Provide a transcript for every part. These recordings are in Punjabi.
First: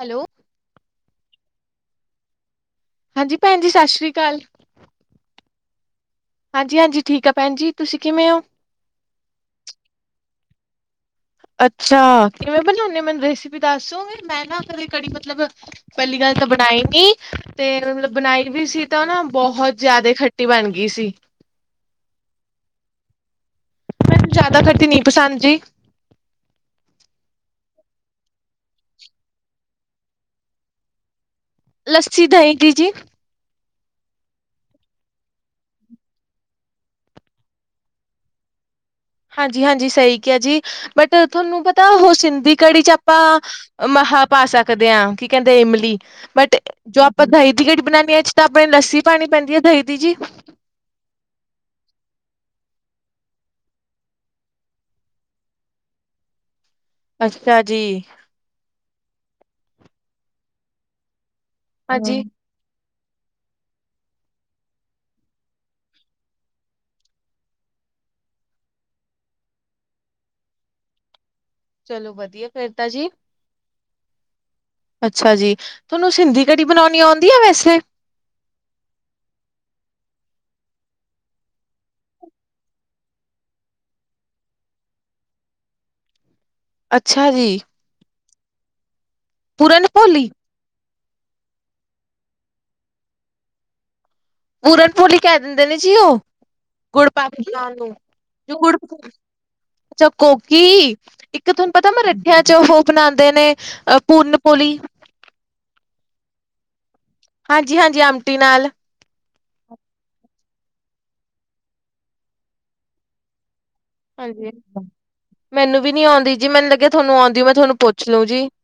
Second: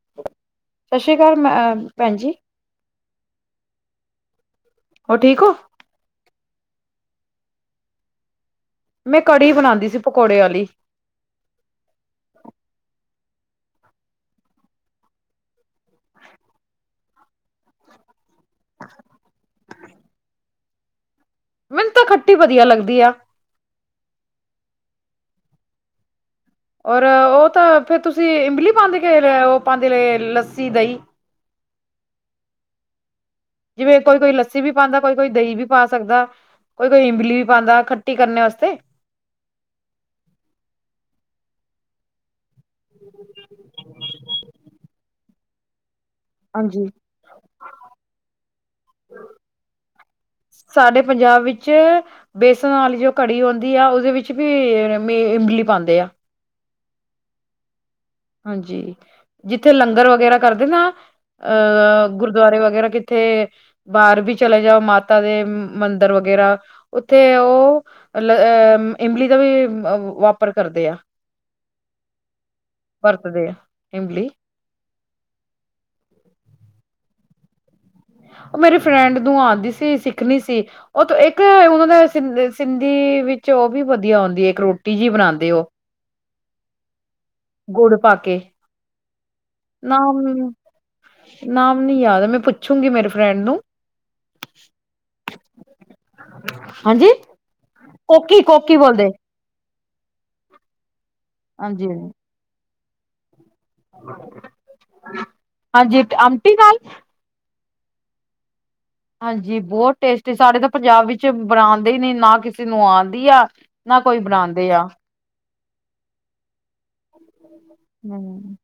ਹੈਲੋ? ਸਤਿ ਸ਼੍ਰੀ ਅਕਾਲ ਮੈਂ ਭੈਣ ਜੀ। ਹਾਂਜੀ, ਭੈਣ ਜੀ ਸਤਿ ਸ਼੍ਰੀ ਅਕਾਲ। ਹੋਰ ਠੀਕ ਔ? ਹਾਂਜੀ-ਹਾਂਜੀ, ਠੀਕ ਆ ਭੈਣ ਜੀ। ਤੁਸੀਂ ਕਿਵੇਂ ਹੋ? ਮੈਂ ਕੜੀ ਬਣਾਉਂਦੀ ਸੀ, ਪਕੌੜੇ ਵਾਲੀ ਅੱਛਾ, ਕਿਵੇਂ ਬਣਾਉਦੇ ਹੋ ਮੈਨੂੰ ਰੈਸਪੀ ਦੱਸ ਦੋ ਗੇ? ਮੈਂ ਨਾ ਕਦੇ ਕੜੀ ਮਤਲਬ ਪਹਿਲੀ ਗੱਲ ਤਾਂ ਬਣਾਈ ਨੀ, ਤੇ ਮਤਲਬ ਬਣਾਈ ਵੀ ਸੀ ਤਾਂ ਨਾ ਬਹੁਤ ਜਿਆਦਾ ਖੱਟੀ ਬਣ ਗਈ ਸੀ। ਮੈਨੂੰ ਤਾਂ ਖੱਟੀ ਵਧੀਆ ਲੱਗਦੀ ਆ। ਮੈਨੂੰ ਜ਼ਿਆਦਾ ਖੱਟੀ ਨਹੀਂ ਪਸੰਦ ਜੀ। ਔਰ ਉਹ ਤਾਂ ਫਿਰ ਤੁਸੀਂ ਇਮਲੀ ਪਾਉਂਦੇ ਕੇ ਉਹ ਪਾਉਂਦੇ ਲੱਸੀ, ਦਹੀਂ ਲੱਸੀ ਦਹੀਂ ਦੀ ਜੀ। ਜਿਵੇਂ ਕੋਈ, ਕੋਈ ਲੱਸੀ ਵੀ ਪਾਉਂਦਾ ਕੋਈ, ਕੋਈ ਦਹੀਂ ਵੀ ਪਾ ਸਕਦਾ। ਕੋਈ ਕੋਈ ਇਮਲੀ ਵੀ ਪਾਉਂਦਾ ਖੱਟੀ ਕਰਨ ਵਾਸਤੇ। ਹਾਂਜੀ, ਹਾਂਜੀ ਸਹੀ ਕਿਹਾ ਜੀ, ਬਟ ਤੁਹਾਨੂੰ ਪਤਾ ਉਹ ਸਿੰਧੀ ਕੜੀ ਚ ਆਪਾਂ ਆਹ ਪਾ ਸਕਦੇ ਹਾਂ, ਕੀ ਕਹਿੰਦੇ ਇਮਲੀ ਬਟ ਹਾਂਜੀ ਜੋ ਆਪਾਂ ਦਹੀਂ ਦੀ ਕੜੀ ਬਣਾਉਣੀ ਆੱ ਆਪਣੇ ਲੱਸੀ ਪਾਉਣੀ ਪੈਂਦੀ ਹੈ ਦਹੀਂ ਦੀ ਜੀ ਸਾਡੇ ਪੰਜਾਬ ਵਿੱਚ ਬੇਸਣ ਵਾਲੀ ਜੋ ਕੜੀ ਆਉਂਦੀ ਆ ਉਹਦੇ ਵਿੱਚ ਵੀ ਈ ਇਮਲੀ ਪਾਉਂਦੇ ਆ। ਅੱਛਾ ਜੀ। ਹਾਂਜੀ, ਜਿੱਥੇ ਲੰਗਰ ਵਗੈਰਾ ਕਰਦੇ ਨਾ, ਅਹ ਹਾਂਜੀ ਗੁਰਦੁਆਰੇ ਵਗੈਰਾ ਉਥੇ ਬਾਹਰ ਵੀ ਚਲੇ ਜਾਓ, ਮਾਤਾ ਦੇ ਮੰਦਿਰ ਵਗੈਰਾ ਉੱਥੇ ਉਹ, ਲ ਅਹ ਇਮਲੀ ਦਾ ਵੀ ਵਪਾਰ ਕਰਦੇ ਆ ਚਲੋ, ਵਧੀਆ ਫੇਰ ਤਾ ਜੀ ਵਧੀਆ ਇਮਲੀ ਅੱਛਾ ਜੀ, ਤੁਹਾਨੂੰ ਸਿੰਧੀ ਕੜੀ, ਬਣਾਉਣੀ ਆਉਂਦੀ ਹੈ ਵੈਸੇ ਉਹ ਮੇਰੀ ਫਰੈਂਡ ਨੂੰ ਆਉਂਦੀ ਸੀ। ਸਿੱਖਣੀ ਸੀ। ਉਹ ਤੇ ਇੱਕ ਉਹਨਾਂ ਦਾ ਸਿੰਧੀ ਵਿੱਚ, ਉਹ ਵੀ ਵਧੀਆ ਆਉਂਦੀ ਹੈ, ਇੱਕ ਰੋਟੀ ਜਿਹੀ ਬਣਾਉਂਦੇ ਉਹ ਅੱਛਾ ਜੀ। ਗੁੜ ਪਾ, ਕੇ ਪੂਰਨ ਨਾ ਭੋਲੀ ਨਾਮ ਨਈ ਯਾਦ, ਮੈਂ ਪੁੱਛੂੰਗੀ ਮੇਰੇ ਫਰੈਂਡ ਨੂੰ ਪੂਰਨਪੋਲੀ ਕਹਿ ਦਿੰਦੇ ਨੇ ਜੀ ਉਹ, ਗੁੜ ਹਾਂਜੀ ਪਾਕੇ ਬਨਾਨ ਨੂੰ ਕੋਕੀ ਕੋਕੀ ਗੁੜ ਬੋਲਦੇ ਅੱਛਾ ਕੋਕੀ, ਇੱਕ ਤੁਹਾਨੂੰ ਪਤਾ ਹਾਂਜੀ ਮੈਰੱਠਿਆਂ ਚ, ਉਹ ਬਣਾਉਂਦੇ ਨੇ ਅ ਪੂਰਨਪੋਲੀ ਹਾਂਜੀ, ਇੱਕ ਅਮਟੀ ਨਾਲ ਹਾਂਜੀ-ਹਾਂਜੀ ਆਮਟੀ ਨਾਲ ਹਾਂਜੀ, ਬਹੁਤ ਟੇਸਟੀ, ਸਾਡੇ ਤਾਂ ਪੰਜਾਬ ਵਿੱਚ ਬਣਾਉਂਦੇ ਹੀ ਨੀ, ਨਾ ਕਿਸੇ ਨੂੰ ਆਉਂਦੀ ਆ ਨਾ ਕੋਈ ਹਾਂਜੀ, ਬਣਾਉਂਦੇ ਆ ਮੈਨੂੰ ਵੀ ਨੀ ਆਉਂਦੀ, ਜੀ ਮੈਨੂੰ ਲੱਗਿਆ ਤੁਹਾਨੂੰ ਆਉਂਦੀ ਮੈਂ ਤੁਹਾਨੂੰ ਪੁੱਛ ਲਊ ਜੀ ਹਮ,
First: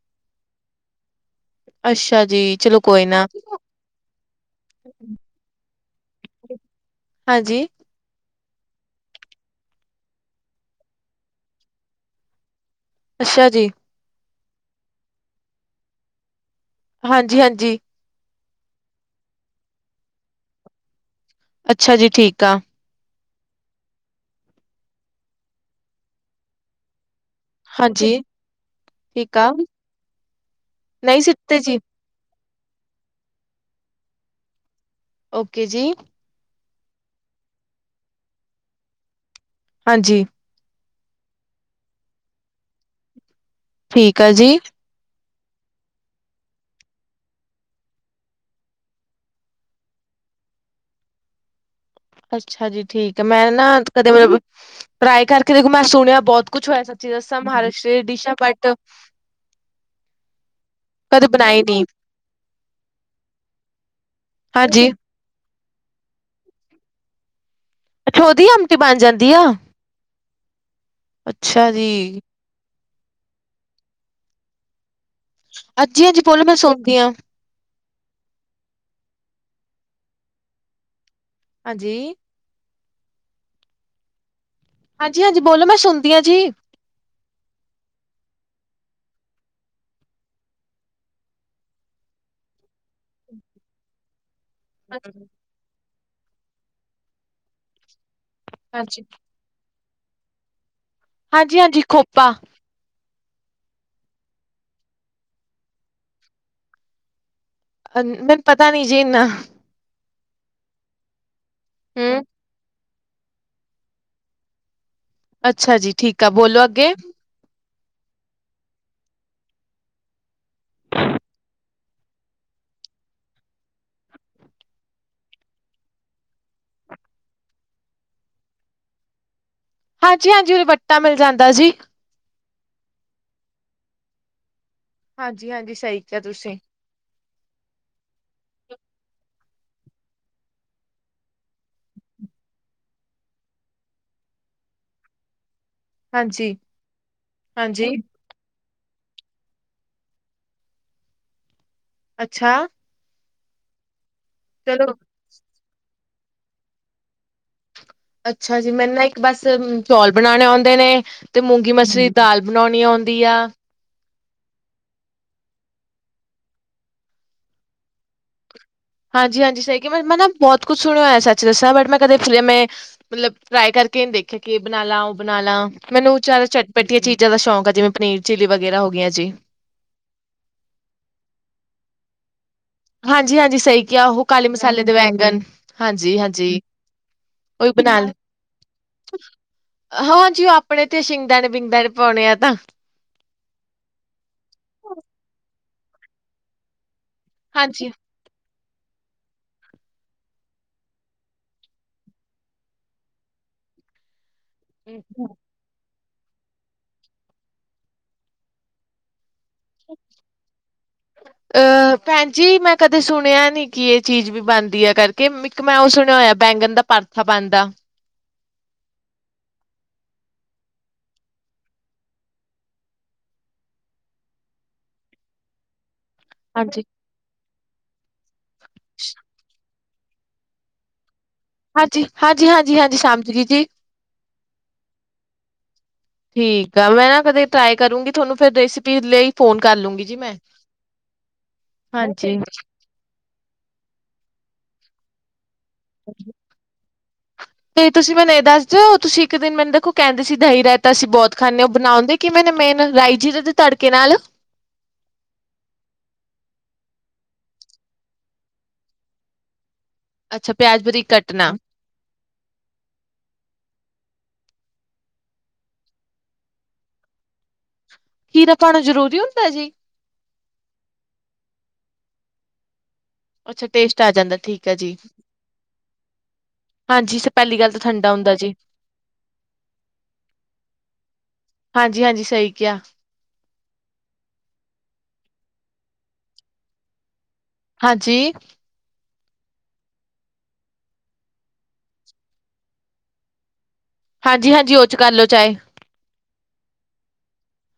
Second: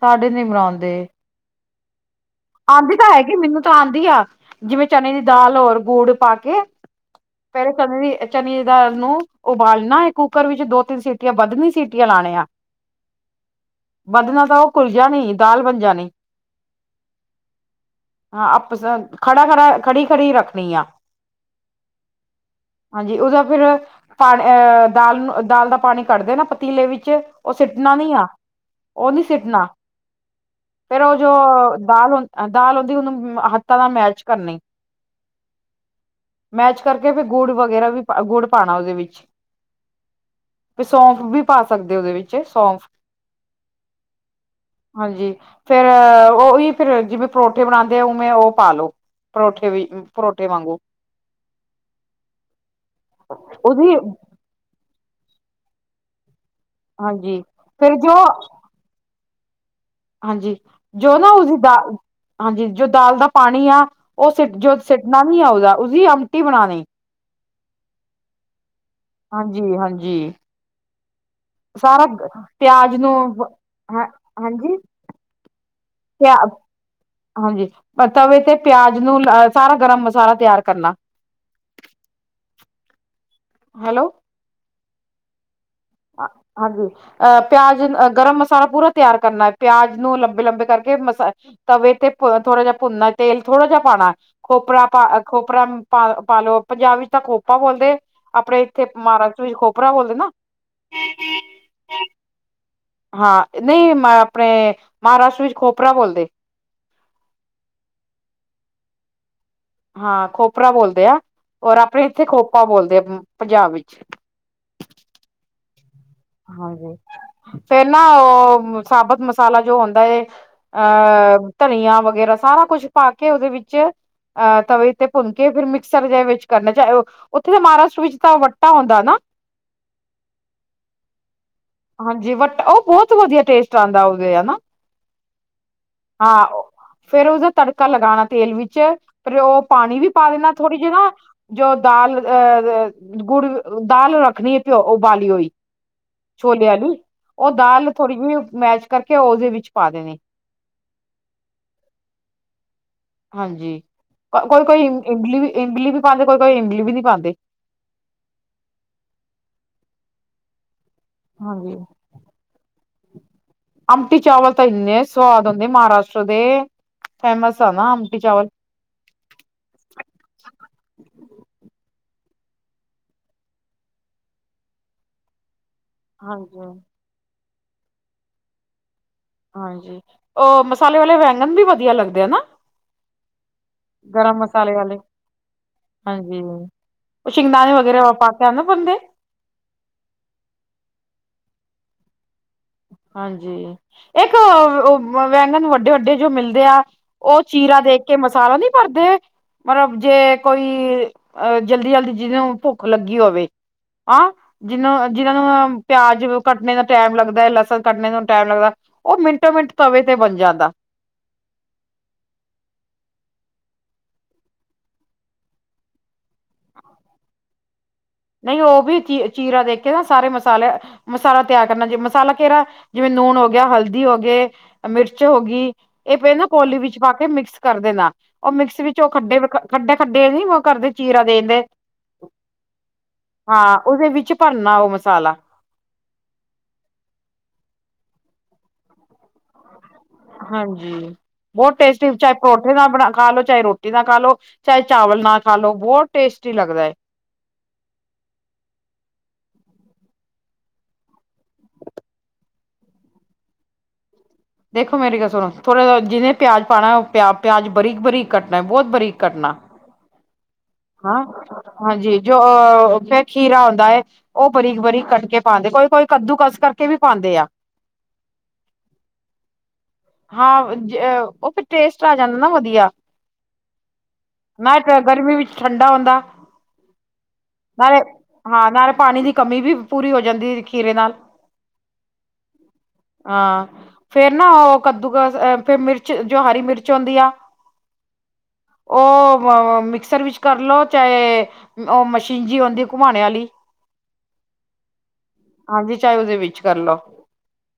ਸਾਡੇ ਨੀ ਬਣਾਉਂਦੇ ਅੱਛਾ ਜੀ। ਚਲੋ ਆਪਦੀ ਕੋਈ ਤਾਂ ਨਾ ਹੈਗੀ, ਮੈਨੂੰ ਤਾਂ ਆਉਂਦੀ ਆ, ਜਿਵੇਂ ਚਨੇ ਦੀ ਦਾਲ ਹੋਰ ਗੁੜ ਪਾ ਕੇ ਹਾਂਜੀ ਪਹਿਲੇ ਕਦੇ ਵੀ ਅ ਚਣੇ ਦੀ ਦਾਲ ਨੂੰ ਉਬਾਲਣਾ ਹੈ, ਕੁੂੱਕਰ ਵਿੱਚ ਦੋ- ਤਿੰਨ ਸੀਟੀਆਂ ਵੱਧਣੀ ਸੀਟੀਆਂ ਲਾਣੇ ਆ ਅੱਛਾ ਜੀ। ਵੱਧਣਾ ਤਾਂ, ਉਹ ਘੁਲ ਜਾਣੀ ਦਾਲ ਬਣ ਜਾਣੀ ਹਾਂਜੀ-ਹਾਂਜੀ। ਹਾਂ ਆਪ ਸਬ ਖੜਾ- ਖੜਾ, ਖੜੀ- ਖੜੀ ਰੱਖਣੀ ਆ ਅੱਛਾ ਜੀ, ਠੀਕ ਆ ਹਾਂਜੀ, ਉਹਦਾ ਫਿਰ ਅਹ ਦਾਲ ਦਾ ਪਾਣੀ ਕੱਡ ਦੇਨਾ, ਪਤੀਲੇ ਵਿੱਚ ਉਹ ਸਿੱਟਣਾ ਨਈ ਹਾਂਜੀ ਆ, ਉਹ ਨੀ ਠੀਕ ਆ ਸਿੱਟਣਾ ਫੇਰ ਉਹ ਨਹੀਂ ਜੋ ਸਿੱਤੇ ਜੀ ਦਾਲ ਹ ਦਾਲ ਔ, ਦੀ ਉਹਨੂੰ ਹੱਥਾਂ ਨਾਲ ਮੈਸ਼ ਕਰਨੀ ਓਕੇ ਜੀ। ਮੈਸ਼ ਕਰਕੇ, ਫਿਰ ਗੁੜ ਵਗੈਰਾ ਵੀ, ਗੁੜ ਪਾਉਣਾ ਉਹਦੇ ਵਿੱਚ ਹਾਂਜੀ ਸੌਂਫ ਵੀ, ਪਾ ਸਕਦੇ ਉਹਦੇ ਵਿੱਚ ਸੌਂਫ ਠੀਕ ਆ ਜੀ। ਹਾਂਜੀ, ਫੇਰ ਉਹੀ ਫੇਰ ਜਿਵੇਂ, ਪਰੌਠੇ ਬਣਾਉਂਦੇ ਆ, ਉਵੇਂ ਉਹ ਪਾਲੋ ਪਰੌਠੇ ਵਿਚ ਪਰੋਠੇ ਵਾਂਗੂ ਅੱਛਾ ਜੀ ਠੀਕ ਹੈ, ਮੈਂ ਨਾ ਉਹਦੀ ਕਦੇ ਮਤਲਬ ਟਰਾਈ ਕਰਕੇ, ਦੇਖੋ ਮੈਂ ਸੁਣਿਆ ਬਹੁਤ ਕੁਛ ਹੋਯਾ ਸੱਚੀ ਹਾਂਜੀ ਦਸਾਂ, ਹਮਾਰੇ ਫੇਰ ਸਰੀਰ ਜੋ ਡਿਸ਼ਾ ਬਟ ਹਾਂਜੀ, ਜੋ ਕਦੇ ਨਾ ਉਸਦੀ ਬਣਾਈ ਨੀ ਦਾਲ, ਹਾਂਜੀ ਜੋ ਦਾਲ ਦਾ ਪਾਣੀ ਆ, ਉਹ ਸਿਟ ਜੋ ਹਾਂਜੀ, ਸਿਟ ਨਵ ਨਈ ਆਉਂਗਾ, ਉਸਦੀ ਅਵਟੀ ਬਣਾਉਣੀ ਅਛਾ, ਔਦੀ ਆਮਟੀ ਬਣ ਜਾਂਦੀ ਆ ਹਾਂਜੀ -ਹਾਂਜੀ ਅੱਛਾ ਜੀ। ਸਾਰਾ, ਪਿਆਜ ਨੂੰ ਹ ਹਾਂਜੀ ਹਾਂਜੀ -ਹਾਂਜੀ ਪਿਆ ਬੋਲੋ ਮੈਂ ਸੁਣਦੀ ਹਾਂ ਹਾਂਜੀ ਤਵੇ ਤੇ ਪਿਆਜ ਨੂੰ, ਸਾਰਾ ਗਰਮ ਮਸਾਲਾ ਤਿਆਰ ਕਰਨਾ। ਹਾਂਜੀ। ਹੈਲੋ। ਹਾਂਜੀ-ਹਾਂਜੀ ਬੋਲੋ ਮੈਂ ਸੁ। ਆ ਹਾਂਜੀ। ਅ ਪਿਆਜ ਗਰਮ ਮਸਾਲਾ ਪੂਰਾ ਤਿਆਰ ਕਰਨਾ ਐ। ਪਿਆਜ ਨੂੰ ਲੰਬੇ ਲੰਬੇ ਕਰਕੇ ਮਸਾ। ਤਵੇ ਤੇ ਪ ਥੋੜ੍ਹਾ ਜਿਹਾ ਭੁੰਨਨਾ ਤੇਲ ਥੋੜਾ ਜਿਹਾ ਪਾਣਾ ਐ। ਖੋਪਰਾ ਪਾ ਖੋਪਰਾ ਪਾ ਪਾਲੋ ਪੰਜਾਬ ਵਿੱਚ ਤਾਂ ਖੋਪਾ ਬੋਲਦੇ ਆਪਣੇ ਇੱਥੇ ਮਾਹ। ਤੁਸੀ ਖੋਪਰਾ ਬੋਲਦੇ ਨਾ। ਹਾਂਜੀ ਹਾਂਜੀ ਖੋਪਾ। ਹਾਂ ਨਈ ਮੈਂ ਅਪਣੇ ਮਹਾਰਾਸ਼ਟਰ ਵਿੱਚ ਖੋਪਰਾ ਬੋਲਦੇ। ਮੈਨੂੰ ਪਤਾ ਨੀ ਜੀ ਏਨਾ। ਹਾਂ ਖੋਪਰਾ ਬੋਲਦੇ ਆ ਔਰ ਆਪਣੇ ਹੂੰ ਇੱਥੇ ਖੋਪਾ ਬੋਲਦੇ ਐ ਪੰਜਾਬ ਵਿੱਚ। ਅੱਛਾ ਜੀ ਠੀਕ। ਆ ਬੋਲੋ ਅੱਗੇ ਹਾਂਜੀ। ਫੇਰ ਨਾ ਓ ਸਾਬਤ ਮਸਾਲਾ ਜੋ ਹੁੰਦਾ ਏ। ਅ ਧਨੀਆ ਵਗੈਰਾ ਸਾਰਾ ਕੁਛ ਪਾ ਕੇ ਓਦੇ ਵਿੱਚ। ਅ ਤਵੇ ਤੇੇ ਭੁੰਨਕੇ ਫਿਰ ਮਿਕਸਰ ਜੇ ਵਿੱਚ ਕਰਨਾ ਚਾਹੇ। ਓਥੇ ਤੇ ਮਹਾਰਾਸ਼ਟਰ ਵਿੱਚ ਤਾਂ ਵੱਟਾ ਹੁੰਦਾ ਨਾ। ਹਾਂਜੀ ਹਾਂਜੀ ਓਦੇ ਵੱਟਾ ਮਿਲ ਜਾਂਦਾ ਜੀ। ਹਾਂਜੀ ਵਟ ਓ ਬੋਹਤ ਵਧੀਆ ਟੇਸਟ ਆਂਦਾ ਓਦੇ ਹਨਾ। ਹਾਂਜੀ ਹਾਂਜੀ ਸਹੀ ਕਿਹਾ ਹਾਂ ਤੁਸੀ। ਫੇਰ ਉਸਦਾ ਤੜਕਾ ਲਗਾਣਾ ਤੇਲ ਵਿੱਚ। ਫਿਰ ਓ ਪਾਣੀ ਵੀ ਪਾ ਦੇਣਾ ਥੋੜ੍ਹੀ ਜਿ ਨਾ। ਜੋ ਦਾਲ ਅ ਗੁੜ ਦਾਲ ਰੱਖਣੀ ਏ ਪਿਓ ਓ ਬਾਲੀ ਹੋਈ। ਹਾਂਜੀ-ਹਾਂਜੀ ਛੋਲੇਆ ਦੀ। ਓ ਦਾਲ ਥੋੜੀ ਜਿਹੀ ਮੈਸ਼ ਕਰਕੇ ਓਦੇ ਵਿੱਚ ਪਾ ਦੇਣੀ। ਅੱਛਾ। ਹਾਂਜੀ। ਕੋਈ ਕੋਈ ਚਲੋ ਇਮਲੀ ਵੀ ਇਮਲੀ ਵੀ ਪਾਂਦੇ ਕੋਈ ਕੋਈ ਇਮਲੀ ਵੀ ਨੀ ਪਾਂਦੇ। ਅੱਛਾ ਜੀ। ਮੈਨੂੰ ਨਾ ਇੱਕ ਬਸ ਚੌਲ ਬਣਾਉਣੇ ਆਉਂਦੇ ਨੇ ਤੇ ਮੂੰਗੀ ਹਾਂਜੀ। ਮਸਰੀ। ਦਾਲ ਬਣਾਉਣੀ ਆਉਂਦੀ ਆ। ਅਮਟੀ ਚਾਵਲ ਤਾਂ ਇਨੇ ਸੋਆਦ ਹੁੰਦੇ ਮਹਾਰਾਸ਼ਟਰ ਦੇ ਫੇਮਸ ਆ ਨਾ ਅਮਟੀ ਚਾਵਲ। ਹਾਂਜੀ ਹਾਂਜੀ ਸਹੀ ਕਿਹਾ ਮੈਂ ਮੈਂ ਨਾ ਬੋਤ ਕੁਛ ਸੁਣਿਆ ਹੋਇਆ ਸੱਚ ਦੱਸਾਂ ਬਟ ਮੈਂ ਕਦੇ ਮੇਂ। ਮਤਲਬ ਟਰਾਈ ਕਰਕੇ ਨੀ ਦੇਖਿਆ ਕਿ ਏਹ ਬਣਾ ਲਾ ਓ ਬਣਾ ਲਾ। ਮੈਨੂੰ ਚਾਰਾ ਹਾਂਜੀ। ਚਟਪੱਟੀਆਂ ਚੀਜ਼ਾਂ ਦਾ ਸ਼ੌਂਕ ਆ ਜਿਵੇਂ ਪਨੀਰ ਚਿੱਲੀ ਵਗੈਰਾ ਹੋ ਗੀਆਂ ਜੇ। ਹਾਂਜੀ। ਓ ਮਸਾਲੇ ਵਾਲੇ ਵੈਗਨ ਵੀ ਵਧੀਆ ਲੱਗਦੇ ਆ ਨਾ। ਹਾਂਜੀ ਹਾਂਜੀ ਸਹੀ ਕਿਹਾ ਔ ਗਰਮ ਕਾਲੇ ਮਸਾਲੇ ਦੇ ਵਾਲੇ ਵੈਗਣ। ਹਾਂਜੀ ਹਾਂਜੀ। ਸ਼ਿੰਗਦਾਣੇ ਉਹੀ ਬਣਾ ਵਗਰੇਰਾ ਲ ਵ ਪਾ ਕੇਆ ਨਾ ਬੰਦੇ। ਹਾਂਜੀ ਓ ਅਪਣੇ ਤੇ ਸ਼ਿੰਗਦਾਨੇ ਬਿੰਗਦਾਨੇ ਪਾਉਣੇ ਆ ਤਾਂ। ਹਾਂਜੀ। ਏਕ ਵੈਂਗਨ ਵੱਡੇ ਵੱਡੇ ਜੋ ਮਿਲਦੇ ਆ। ਓ ਚੀਰਾ ਹਾਂਜੀ ਦੇ ਕੇ ਮਸਾਲਾ ਨੀ ਭਰਦੇ। ਮਤਲਬ ਜੇ ਕੋਈ ਅ ਜਲਦੀ ਜਲਦੀ ਜਿਹਨੂੰ ਭੁੱਖ ਲੱਗੀ ਹੋਵੇ। ਆਂ ਜਿਹਨੂੰ ਜਿਹਨਾਂ ਨੂੰ ਪਿਆਜ ਕੱਟਣੇ ਦਾ ਟੈਮ ਲੱਗਦਾ ਐ। ਲਸ। ਨਾ ਕੱਟਨੇ ਨੂੰ ਟੈਮ ਲੱਗਦਾ ਓ ਮਿੰਟੋ ਮਿੰਟ ਤਵੇ ਤੇ ਬਣ ਜਾਂਦਾ। ਅ ਭੈਣ ਜੀ ਮੈਂ ਕਦੇ ਸੁਣਿਆ ਨੀ ਕਿ ਏ ਚੀਜ਼ ਵੀ ਬਣਦੀ ਹੈ ਕਰਕੇ ਇੱਕ ਮੈਂ ਓ ਸੁਣਿਆ ਹੋਇਆ। ਬੈਂਗਣ ਦਾ ਪਰਥਾ ਬਣਦਾ। ਨਹੀਂ ਓ ਵੀ ਚੀ ਚੀਰਾ ਦੇ ਕੇ ਨਾ ਸਾਰੇ ਮਸਾਲੇ। ਮਸਾਲਾ ਤਿਆਰ ਕਰਨਾ ਜੇ ਮਸਾਲਾ ਕਿਹਰਾ ਜਿਵੇਂ ਨੂਣ ਹੋ ਗਿਆ ਹਲਦੀ ਹੋ ਗੇ ਮਿਰਚ ਹੋਗੀ। ਇਹ ਪਏ ਨਾ ਕੋਲੀ ਵਿੱਚ ਪਾ ਕੇ ਮਿਕਸ ਕਰ ਦੇਣਾ। ਓ ਮਿਕਸ ਵਿੱਚ ਓ ਖੱਡੇ ਖੱਡੇ ਖੱਡੇ ਨੀ ਕਰਦੇ ਚੀਰਾ ਦੇਣਦੇ। ਹਾਂਜੀ -ਹਾਂਜੀ, ਹਾਂਜੀ -ਹਾਂਜੀ ਸ਼ਾਮ ਹਾਂ ਓਹਦੇ ਵਿੱਚ ਭਰਨਾ ਔ ਮਸਾਲਾ। ਠੀਕ ਆ। ਮੈਂ ਨਾ ਕਦੇ ਟਰਾਈ ਕਰੂੰਗੀ ਤੁਹਾਨੂੰ ਫਿਰ ਰੈਸਪੀ ਲਈ ਫੋਨ ਕਰ ਲੂੰਗੀ ਜੀ ਮੈਂ। ਹਾਂਜੀ ਬੋਤ ਟੇਸਟੀ ਚਾਹੇ ਪਰੌਠੇ ਨਾਲ ਬਣਾ ਖਾ ਲੋ ਚਾਹੇ ਰੋ ਟੀ ਨਾਲ ਖਾਲੋ ਚਾਹੇ ਚਾਵਲ ਨਾ ਖਾ ਲੋ ਬੋਤ ਟੇਸਟੀ ਲੱਗਦਾ ਏ। ਤੇ ਤੁਸੀਂ ਮੈਨੂੰ ਇਹ ਦੱਸ ਜੋ ਤੁਸੀ ਇੱਕ ਦਿਨ ਮੈਨੂੰ ਦੇਖੋ ਕਹਿੰਦੇ ਸੀ ਦਹੀ ਰਾਇਤਾ ਅਸੀ ਬੋਤ ਖਾਂਨੇ ਆਂ ਓ ਬਣਾਉਣਦੇ ਕਿਵੇ ਨੇ ਮੇਨ ਰਾਈ ਜੀ ਦੇ ਤੜਕੇ ਨਾਲ ਦੇਖੋ ਮੇਰੀ ਗੱਲ ਸੁਣੋ ਥੋੜਾ ਜ ਜਿਨੇ ਪਿਆ ਪਾਉਣਾ, ਉਹ ਪਿਆ ਪਿਆਜ ਬਰੀਕ ਬਰੀਕ ਕੱਟਣਾ ਬਹੁਤ ਬਾਰੀਕ ਕੱਟਣਾ। ਅੱਛਾ ਪਿਆਜ ਬਰੀਕ ਹਾਂ ਕੱਟਣਾ। ਹਾਂਜੀ ਜੋ ਅਹ ਫਿਰ ਖੀਰਾ ਹੁੰਦਾ ਹੈ। ਉਹ ਬਰੀਕ ਬਰੀਕ ਕੱਟ ਕੇ ਪਾਉਂਦੇ ਕੋਈ ਕੋਈ ਕੱਦੂ ਕਸ ਕਰਕੇ ਵੀ ਪਾਉਂਦੇ ਆ। ਖੀਰਾ ਪਾਉਣਾ ਜਰੂਰੀ ਹੁੰਦਾ ਜੀ। ਹਾਂ, ਉਹ ਫਿਰ ਟੇਸਟ ਆ ਜਾਂਦਾ ਨਾ ਵਧੀਆ। ਅੱਛਾ ਟੇਸਟ ਆ ਜਾਂਦਾ ਠੀਕ ਆ ਨਾ ਜੀ। ਗਰਮੀ ਵਿੱਚ ਠੰਡਾ ਹੁੰਦਾ। ਹਾਂਜੀ ਸਰ ਪਹਿਲੀ ਗੱਲ ਤਾਂ ਨਾਲੇ, ਠੰਡਾ ਹੁੰਦਾ ਜੀ ਹਾਂ ਨਾਲੇ ਪਾਣੀ ਦੀ ਕਮੀ ਵੀ ਪੂਰੀ, ਹੋ ਜਾਂਦੀ ਖੀਰੇ ਨਾਲ ਹਾਂਜੀ ਹਾਂਜੀ ਸਹੀ ਕਿਹਾ। ਹਾਂ ਫੇਰ ਨਾ ਉਹ ਕੱਦੂ ਕਸ ਫਿਰ ਮਿਰਚ ਜੋ ਹਰੀ ਮਿਰਚ ਆਉਂਦੀ ਆ। ਹਾਂਜੀ ਉਹ ਮਿਕਸਰ ਵਿੱਚ ਕਰ ਲਓ ਚਾਹੇ ਉਹ ਮਸੀਨ ਜੀ ਆਉਂਦੀ ਘੁਮਾਣੇ ਵਾਲੀ। ਹਾਂਜੀ, ਹਾਂਜੀ ਉਹ ਚ ਕਰ ਲਓ ਚਾਹੇ। ਹਾਂਜੀ ਚਾਹੇ ਉਹਦੇ ਵਿੱਚ ਕਰ ਲਓ,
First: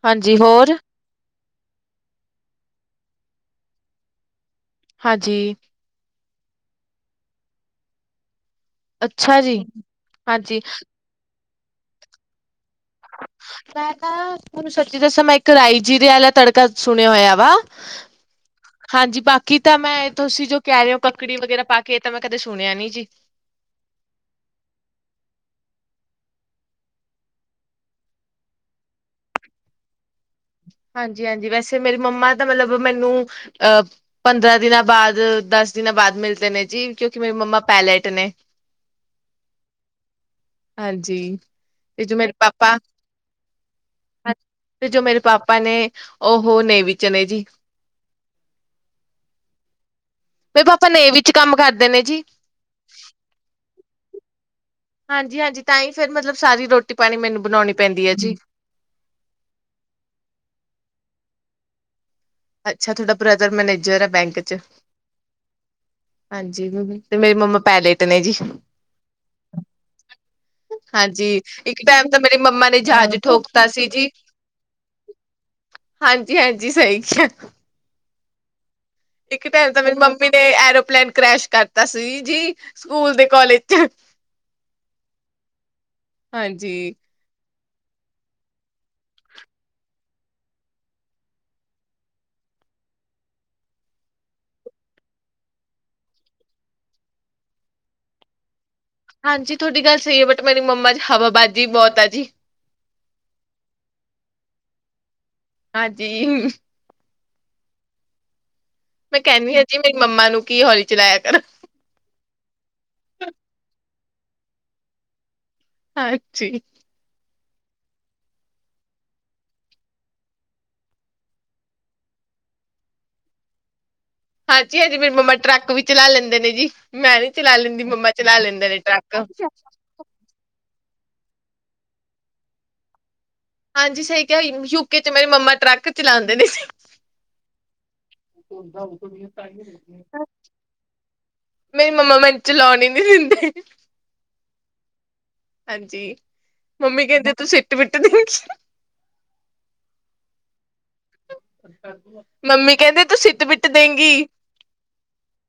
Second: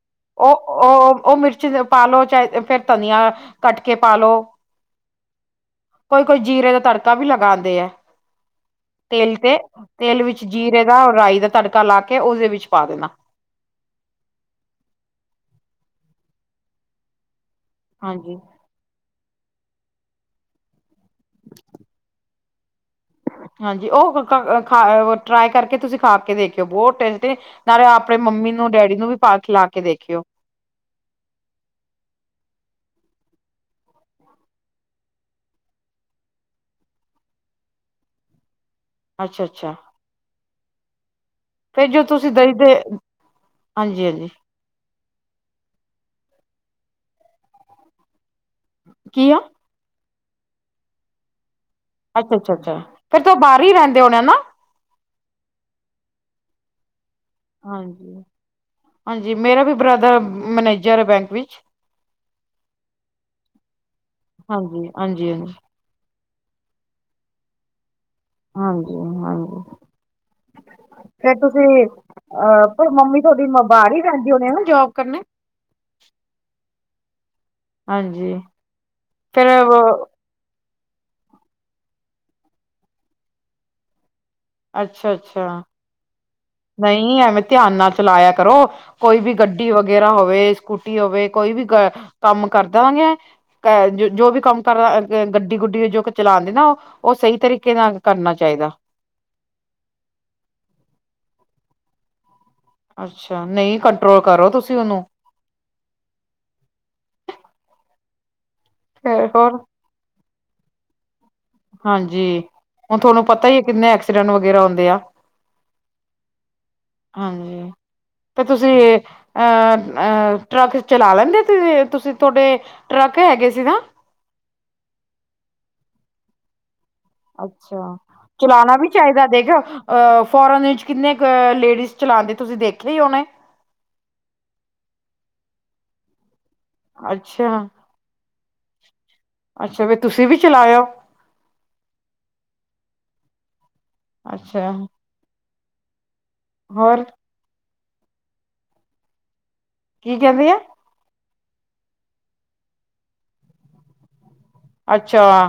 ਹਾਂਜੀ ਉਹ ਹੋਰ ਉਹ ਉਹ ਮਿਰਚ ਦੇ ਪਾ ਲੋ ਚਾਹੇ ਫਿਰ ਧਨੀਆ ਕੱਟ ਕੇ ਪਾ ਲਓ। ਹਾਂਜੀ ਕੋਈ ਕੋਈ ਜੀਰੇ ਦਾ ਤੜਕਾ ਵੀ ਲਗਾਉਂਦੇ ਆ ਤੇਲ ਅੱਛਾ ਤੇ ਜੀ ਤੇਲ ਵਿੱਚ ਹਾਂਜੀ ਜੀਰੇ ਦਾ ਔਰ ਰਾਈ ਦਾ ਤੜਕਾ ਲਾ ਕੇ ਉਸਦੇ ਵਿੱਚ ਪਾ ਦੇਣਾ। ਮੈਂਨੂੰ ਤਾਂ ਥੋਨੂੰ ਸੱਚੀ ਦੱਸਾ ਮੈਂ ਇੱਕ ਰਾਈ ਜੀਰੇ ਵਾਲਾ ਤੜਕਾ ਸੁਣਿਆ ਹੋਇਆ ਵਾ। ਹਾਂਜੀ ਹਾਂਜੀ ਬਾਕੀ ਤਾਂ ਮੈਂ ਤੁਸੀਂ ਜੋ ਕਹਿ ਰਹੇ ਹੋ, ਕੱਕੜੀ ਵਗੈਰਾ ਪਾ ਕੇ ਇਹ ਤਾਂ ਮੈਂ ਕਦੇ ਸੁਣਿਆ ਨੀ ਜੀ। ਹਾਂਜੀ ਉਹ ਖਾ ਟਰਾਈ ਕਰਕੇ ਤੁਸੀਂ ਖਾ ਕੇ ਦੇਖਿਓ ਬਹੁਤ ਟੇਸਟੀ ਨਾਲੇ ਆਪਣੇ ਮੰਮੀ ਨੂੰ ਡੈਡੀ ਨੂੰ ਵੀ ਪਾ ਖਿਲਾ ਕੇ ਦੇਖਿਓ ਹਾਂਜੀ ਹਾਂਜੀ ਵੈਸੇ ਮੇਰੀ ਮੰਮਾ ਤਾਂ ਮਤਲਬ ਮੈਨੂੰ ਅ ਪੰਦਰਾਂ ਦਿਨਾਂ ਬਾਅਦ ਦਸ ਦਿਨਾਂ ਬਾਅਦ ਮਿਲਦੇ ਨੇ ਜੀ, ਕਿਉਂਕਿ ਮੇਰੀ ਮੰਮਾ ਪੈਲੇਟ ਨੇ। ਅੱਛਾ ਅੱਛਾ ਹਾਂਜੀ ਫਿਰ ਜੋ ਤੇ ਤੁਸੀਂ ਮੇਰੇ ਦਈ ਦੇ ਪਾਪਾ ਹਾਂਜੀ -ਹਾਂਜੀ। ਤੇ ਜੋ ਮੇਰੇ ਪਾਪਾ ਨੇ ਉਹ ਨੇਵੀ ਚ ਨੇ ਜੀ। ਕੀ ਆ? ਮੇਰੇ ਪਾਪਾ ਨੇਵੀ ਚ ਕੰਮ ਕਰਦੇ ਨੇ ਜੀ। ਅੱਛਾ ਅੱਛਾ, ਅੱਛਾ ਫਿਰ ਤਾ ਉਹ ਬਾਹਰ ਹੀ ਰਹਿੰਦੇ ਹੋਣੇ ਨਾ। ਹਾਂਜੀ, ਹਾਂਜੀ ਤਾਂ ਹੀ ਫੇਰ ਮਤਲਬ ਸਾਰੀ ਰੋਟੀ ਪਾਣੀ ਮੈਨੂੰ। ਬਣਾਉਣੀ ਪੈਂਦੀ ਹੈ ਹਾਂਜੀ, ਜੀ। ਹਾਂਜੀ ਮੇਰਾ ਵੀ ਬ੍ਰਦਰ ਮੈਨੇਜਰ ਹੈ ਬੈਂਕ ਵਿਚ ਅੱਛਾ, ਤੁਥਹਾਡਾ ਬ੍ਰਦਰ ਮੈਨੇਜਰ ਹੈ ਬੈਂਕ 'ਚ ਹਾਂਜੀ ਹਾਂਜੀ ਹਾਂਜੀ ਹਾਂਜੀ, ਤੇ ਮੇਰੀ ਮੰਮਾ ਪੈਲੇਟ ਨੇ ਜੀ ਹਾਂਜੀ- ਹਾਂਜੀ [inaudible] ਫੇਰ ਹਾਂਜੀ, ਤੁਸੀਂ ਇੱਕ ਟਾਈਮ ਤਾਂ ਮੇਰੀ ਅਹ ਮੰਮਾ ਨੇ ਪਰ ਜਹਾਜ਼ ਮੰਮੀ ਤੁਹਾਡੀ ਠੋਕਤਾ ਸੀ ਬਾਹਰ ਹੀ ਜੀ ਰਹਿੰਦੀ ਹੋਣੀ ਨਾ ਜੋਬ ਕਰਨੇ ਹਾਂਜੀ- ਹਾਂਜੀ ਸਹੀ ਕਿਹਾ ਹਾਂਜੀ ਇੱਕ ਫੇਰ ਟਾਈਮ ਤਾਂ ਮੇਰੀ ਮੰਮੀ ਨੇ ਐਰੋਪਲੇਨ ਕਰੈਸ਼ ਕਰਤਾ ਸੀ ਜੀ, ਸਕੂਲ ਦੇ ਕੋਲਜ 'ਚ। ਅੱਛਾ- ਅੱਛਾ ਹਾਂਜੀ। ਨਹੀਂ, ਐਵੇਂ ਧਿਆਨ ਨਾਲ ਚਲਾਇਆ ਕਰੋ ਕੋਈ ਵੀ ਗੱਡੀ ਵਗੈਰਾ ਹੋਵੇ, ਸਕੂਟੀ ਹੋਵੇ, ਕੋਈ ਵੀ ਕੰਮ ਕਰਦਾਂਗੇ ਕਹਿ, ਜੋ ਵੀ ਕੰਮ ਕਰਦਾ ਗੱਡੀ ਗੁੱਡੀ ਜੋ ਚਲਾਂਦੀ ਨਾ ਉਹ ਉਹ ਸਹੀ ਤਰੀਕੇ ਨਾਲ ਕਰਨਾ ਚਾਹੀਦਾ ਹਾਂਜੀ, ਤੁਹਾਡੀ ਗੱਲ ਸਹੀ ਹੈ, ਬਟ ਮੇਰੀ ਮੰਮਾ 'ਚ ਹਵਾਬਾਜੀ ਬਹੁਤ ਆ ਜੀ ਅੱਛਾ, ਨਹੀਂ ਕੰਟਰੋਲ ਕਰੋ ਤੁਸੀਂ ਉਹਨੂੰ ਹਾਂਜੀ। ਮੈਂ ਫੇਰ ਕਹਿਨੀ ਹੋਰ ਹਾ ਜੀ ਮੇਰੀ ਮੰਮਾ ਨੂੰ, ਕੀ ਹੌਲੀ ਚਲਾਇਆ ਕਰੋ। ਹਾਂਜੀ, ਹੁਣ ਤੁਹਾਨੂੰ ਪਤਾ ਹੀ ਕਿੰਨੇ ਐਕਸੀਡੈਂਟ ਵਗੈਰਾ ਹੁੰਦੇ ਆ। ਹਾਂਜੀ। ਹਾਂਜੀ, ਤੇ ਤੁਸੀਂ ਅਹ, ਅਹ ਟਰੱਕ ਚਲਾ ਲੈਂਦੇ ਤੁਸੀ, ਤੁਸੀਂ ਤੁਹਾਡੇ ਟਰੱਕ ਹੈਗੇ ਸੀ ਨਾ। ਹਾਂਜੀ, ਹਾਂਜੀੇ ਮੇਰੀ ਮੰਮਾ ਟਰੱਕ ਵੀ ਚਲਾ ਲੈਂਦੇ ਨੇ ਜੀ। ਮੈਂ ਵੀ ਚਲਾ ਲੈਂਦੀ, ਅੱਛਾ ਮੰਮਾ ਚਲਾ ਲੈਂਦੇ ਚਲਾਉਣਾ ਨੇ ਵੀ ਟਰੱਕ। ਚਾਹੀਦਾ ਦੇਖਿਓ ਅ, ਫੋਂਰਨ ਇਚ ਕਿੰਨੀ ਕੁ ਲੇਡੀਜ਼ ਚਲਉਦੀ ਤੁਸੀਂ ਦੇਖਿਆ ਹੀ ਹੋਣਾ। ਹਾਂਜੀ ਸਹੀ ਕਿਹਾ, ਯੂਕੇ 'ਚ ਮੇਰੀ ਮੰਮਾ ਟਰੱਕ ਚਲਾਉਂਦੇ ਨੇ ਜੀ। ਅੱਛਾ। ਦਾ ਉਹ ਵੀ ਅੱਛਾ ਵੀ ਤੁਸੀਂ ਵੀ [unintelligible] ਚਲਾਇਓ ਨਹੀ, ਮੰਮਾ ਮੈਨੂੰ ਚਲਾਾਉਣ ਈ ਨੀ ਦਿੰਦੇ। ਅੱਛਾ। ਹਾਂਜੀ, ਹੋਰ ਮੰਮੀ ਕਹਿੰਦੇ ਤੂੰ ਸਿੱਟ ਬਿੱਟ ਦੇਊਗੀ। ਕੀ ਕਹਿੰਦੀ ਏ। ਮੰਮੀ ਕਹਿੰਦੇ ਤੂੰ ਸਿੱਟ ਬਿੱਟ ਦੇਂਗੀ। ਅੱਛਾ,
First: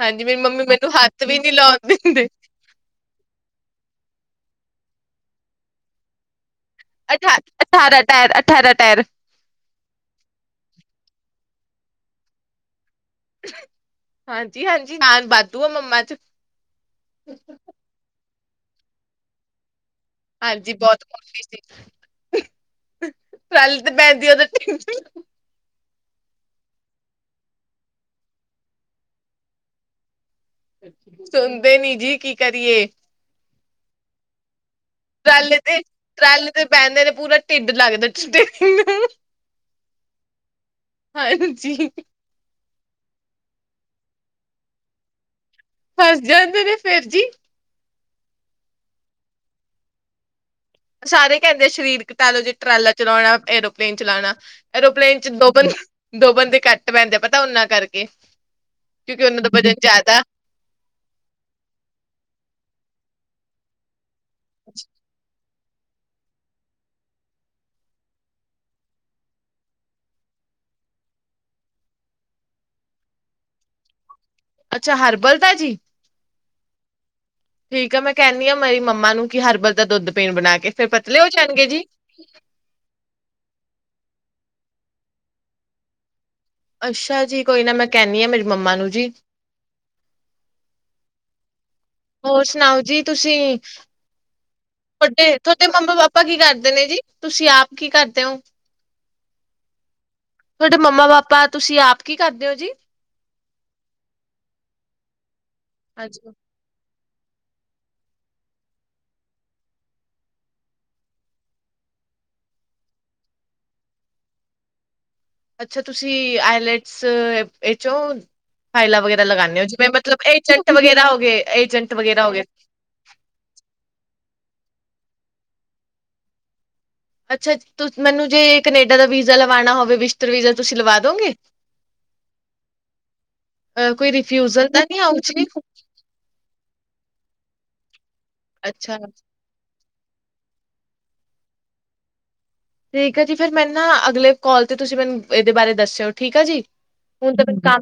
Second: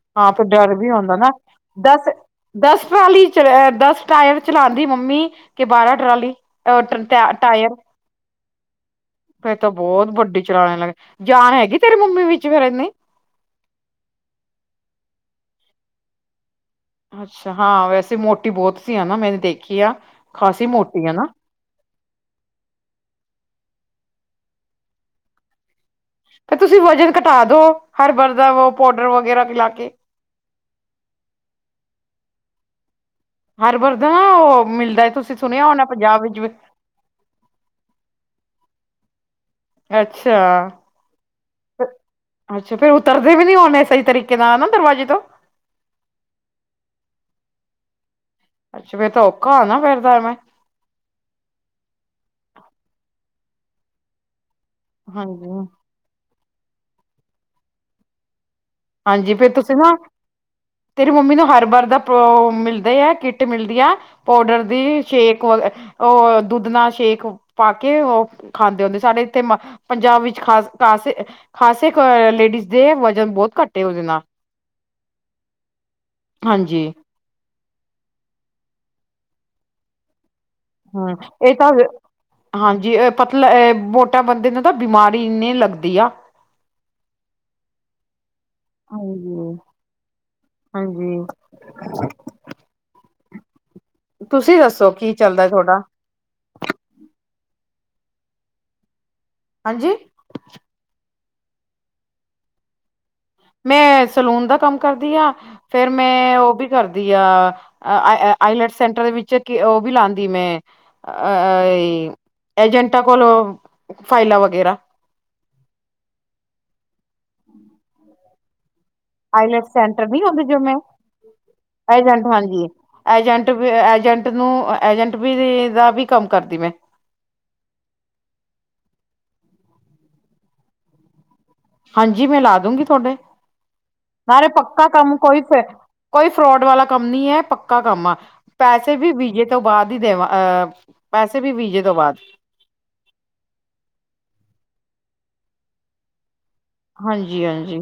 ਹਾਂਜੀ ਹਾਂ ਮੇਰੀ ਤੇ ਮੰਮੀ ਡਰ ਵੀ ਮੈਨੂੰ ਆਉਂਦਾ ਹੱਥ ਨਾ, ਵੀ ਨੀ ਲਾਉਣ ਦੱਸ ਦਿੰਦੇ ਦਸ ਟਰਾਲੀ 'ਚ ਦਸ ਟਾਇਰ ਚਲਾਉਂਦੀ ਮੰਮੀ, ਕਿ ਬਾਰਾਂ ਟਰਾਲੀ ਅ ਅਠ ਅਠਾਰਾਂ ਟਾਇਰ, ਅਠਾਰਾਂ ਟਾਇਰ। ਫਿਰ ਤਾਂ ਬਹੁਤ ਵੱਡੀ ਚਲਾਣ ਲੱਗ, ਜਾਨ ਹੈਗੀ ਤੇਰੀ ਮੰਮੀ ਵਿੱਚ ਫਿਰ ਏਨੀ। ਹਾਂਜੀ, ਹਾਂਜੀ ਜਾਨ ਬਾਧੂ ਆ ਮੰਮਾ 'ਚ। ਅੱਛਾ, ਹਾਂ ਵੈਸੇ ਮੋਟੀ ਬਹੁਤ ਸੀ ਹੈਨਾ ਮੈਨੇ ਦੇਖੀ ਆ। ਖਾਸੀ ਹਾਂਜੀ ਬਹੁਤ ਹੈ ਨਾ ਮੋਟੀ ਸੀ, ਟਵੈਲਥ ਬੈਂਦੀ ਉਹਦੇ ਤੇ ਤੁਸੀਂ ਵਜ਼ਨ ਘਟਾ ਦੋ, ਹਰਥਲ ਦਾ ਵੋ ਪੋਡਰ ਵਗੈਰਾ ਪਿਲਾ ਕੇ। ਸੁਣਦੇ ਨੀ ਜੀ, ਕੀ ਕਰੀਏ? ਹਰਵਰ ਦਾ, ਮਿਲਦਾ। ਤੁਸੀਂ ਟਰਾਲੇ ਸੁਣਿਆ ਤੇ, ਹੋਣਾ ਪੰਜਾਬ ਵਿੱਚ ਵੀ ਟਰਾਲੇ ਤੇ ਬਹਿੰਦੇ ਨੇ ਪੂਰਾ ਢਿੱਡ ਲੱਗਦਾ। ਅੱਛਾ। ਹਾਂਜੀ। ਫਿਰ- ਅੱਛਾ, ਤੇ ਉਤਰਦੇ ਵੀ ਨੀ ਹੋਣੇ ਸਈ ਤਰੀਕੇ ਨਾਲ ਨਾ, ਦਰਵਾਜ਼ੇ ਤੋਂ। ਫੱਸ ਜਾਂਦੇ ਨੇ ਫੇਰ ਜੀ। ਅੱਛਾ ਫੇਰ ਤਾਂ ਓਖਾ ਹੋਨਾ ਫੇਰ ਤਾਂ ਐਵੇਂ। ਸਾਰੇ ਕੈਂਦੇ ਸ਼ਰੀਰ ਘਟਾ ਲੋ ਜੇ ਟਰਾਲਾ ਚਲੌਣਾ, ਏਰੋਪਲੇਨ ਚਲਾਣਾ ਐਰੋਪਲੇਨ 'ਚ ਦੋ ਹਾਂਜੀ ਬੰਦ, ਦੋ ਬੰਦੇ ਘੱਟ ਬੈਂਦੇ ਆ ਪਤੈ ਓਨਾਂ ਕਰਕੇ। ਕਿਉਂਕਿ ਹਾਂਜੀ ਉਹਨਾਂ ਦਾ ਫੇਰ ਤੁਸੀ ਵਜਨ ਨਾ ਜ਼ਿਆਦਾ ਤੇਰੀ ਮੰਮੀ ਨਾ ਹਰਬਾਰ ਦਾ ਪੋ ਮਿਲਦੇ ਐ ਕਿੱਟ ਮਿਲਦੀ ਐ ਪੋਡਰ ਦੀ, ਸ਼ੇਕ ਕੋਲ ਅ ਓ ਦੁੱਧ ਨਾਲ ਸ਼ੇਕ ਪਾ ਕੇ ਓ ਖਾਂਦੇ ਹੁੰਦੇ ਸਾਡੇ ਇੱਥੇ ਮਾ ਪੰਜਾਬ ਵਿੱਚ ਖਾਸ, ਕਾਸ ਖਾਸ ਏੱਕ ਲੇਡੀਜ਼ ਦੇ ਵਜਨ ਬੋਤ ਘੱਟ ਏ ਓਦੇ ਨਾਲ। ਅੱਛਾ ਹਰਬਲ ਦਾ ਜੀ। ਹਾਂਜੀ। ਠੀਕ ਆ, ਮੈਂ ਕੈਂਨੀ ਆਂ ਮੇਰੀ ਮੰਮਾ ਨੂੰ ਕਿ ਹਰਬਲ ਦਾ ਦੁੱਧ ਪੀਣ ਬਣਾ ਕੇ। ਫਿਰ ਹਾਂ, ਪਤਲੇ ਹੋ ਏ ਜਾਣਗੇ ਕੱਦ ਜੀ ਹਾਂਜੀ, ਏ ਪਤਲਾ ਏ ਮੋਟਾ ਬੰਦੇ ਨੂੰ ਤਾਂ ਬਿਮਾਰੀ ਇੰਨੀ ਲੱਗਦੀ ਆ ਅੱਸ਼ਾ ਜੀ, ਕੋਈ ਨਾ ਮੈਂ ਕੈਂਨੀ ਆਂ ਮੇਰੀ ਮੰਮਾ ਨੂੰ ਜੀ। ਹਾਂਜੀ ਹਾਂਜੀ। ਹੋਰ ਸੁਣਾਓ ਜੀ ਤੁਸੀ? ਤੁਸੀ ਦੱਸੋ ਕੀ ਚੱਲਦੈ ਤੁਆਡਾ? ਤਾ ਕੀ ਕਰਦੇ ਨੇ ਜੀ? ਤੁਸੀ ਆਪ ਕੀ ਕਰਦੇ ਓ? ਹਾਂਜੀ। ਤੁਆਡੇ ਮੰਮਾ ਪਾਪਾ ਤੁਸੀ ਆਪ ਕੀ ਕਰਦੇ ਓ ਜੀ? ਮੈਂ ਸਲੂਨ ਦਾ ਕੰਮ ਕਰਦੀ ਆਂ, ਫ਼ੇਰ ਹਾਂਜੀ ਮੈਂ ਓ ਵੀ ਕਰਦੀ ਆ, ਅ, ਆ ਆਈਲੈਟ ਸੈਂਟਰ ਦੇ ਵਿੱਚ ਕੀ ਓ ਵੀ ਲਾਂਦੀ ਮੈਂ ਅ ਅ ਈ ਏਜੰਟਾ ਕੋਲੋਂ ਫਾਈਲਾਂ ਵਗੈਰਾ ਅੱਛਾ ਤੁਸੀ ਆਈਲੈਟਸ ਏੱਚ ਓ ਫਾਈਲਾਂ ਵਗੈਰਾ ਦਾ ਲਗਾਨੇ ਆਂ ਆਈਲੈਟ ਜਿਵੇਂ ਸੈਂਟਰ ਨੀ ਮਤਲਬ ਹੁੰਦੇ ਜੋ ਏਜੰਟ ਮੈਂ ਵਗੈਰਾ ਹੋ ਗੇ, ਏਜੰਟ ਵਗੈਰਾ ਹੋ ਗੇ ਐਜੰਟ ਵੀ ਐਜੰਟ ਨੂੰ ਐਜੰਟ ਵੀ ਵੀ ਦਾ ਵੀ ਕੰਮ ਕਰਦੀ ਮੈਂ ਅੱਛਾ ਤੁਸ ਮੈਨੂੰ ਜੇ ਕਨੇਡਾ ਦਾ ਵੀਜ਼ਾ ਲਵਾਣਾ ਹੋਵੇ ਵਿਸ਼ਟਰ ਵੀਜ਼ਾ ਤੁਸੀ ਲਵਾ ਦੋਂਗੇ? ਹਾਂਜੀ ਮੈਂ ਲਾ ਦੂਗੀ ਥੂਆਡੇ, ਅ ਕੋਈ ਨਾਲੇ ਰਿਫਿਊਜਲ ਤਾਂ ਪੱਕਾ ਨਹੀਂ ਕੰਮ ਆਊ ਕੋਈ ਜੀ ਫੇਰ ਕੋਈ ਫਰੋਡ ਵਾਲਾ ਕੰਮ ਨੀ ਹੈ। ਪੱਕਾ ਕੰਮ ਆ, ਪੈਸੇ ਅੱਛਾ ਵੀ ਵੀਜੇ ਤੋਂ ਬਾਦ ਹੀ ਦੇਵਾਂ ਅ ਪੈਸੇ ਵੀ ਵੀਜੇ ਤੋਂ ਬਾਦ ਠੀਕ ਅ ਜੀ ਫਿਰ ਮੇਨੰ ਨਾ ਅਗਲੇ ਕੋਲ ਤੇ ਤੁਸੀ ਮੈਨੂੰ ਏਦੇ ਬਾਰੇ ਦੱਸੇਓ ਠੀਕ ਆ ਜੀ। ਹੁਣ ਤਾਂ ਮੈਨੂੰ ਕੰਮ ਹਾਂਜੀ-ਹਾਂਜੀ।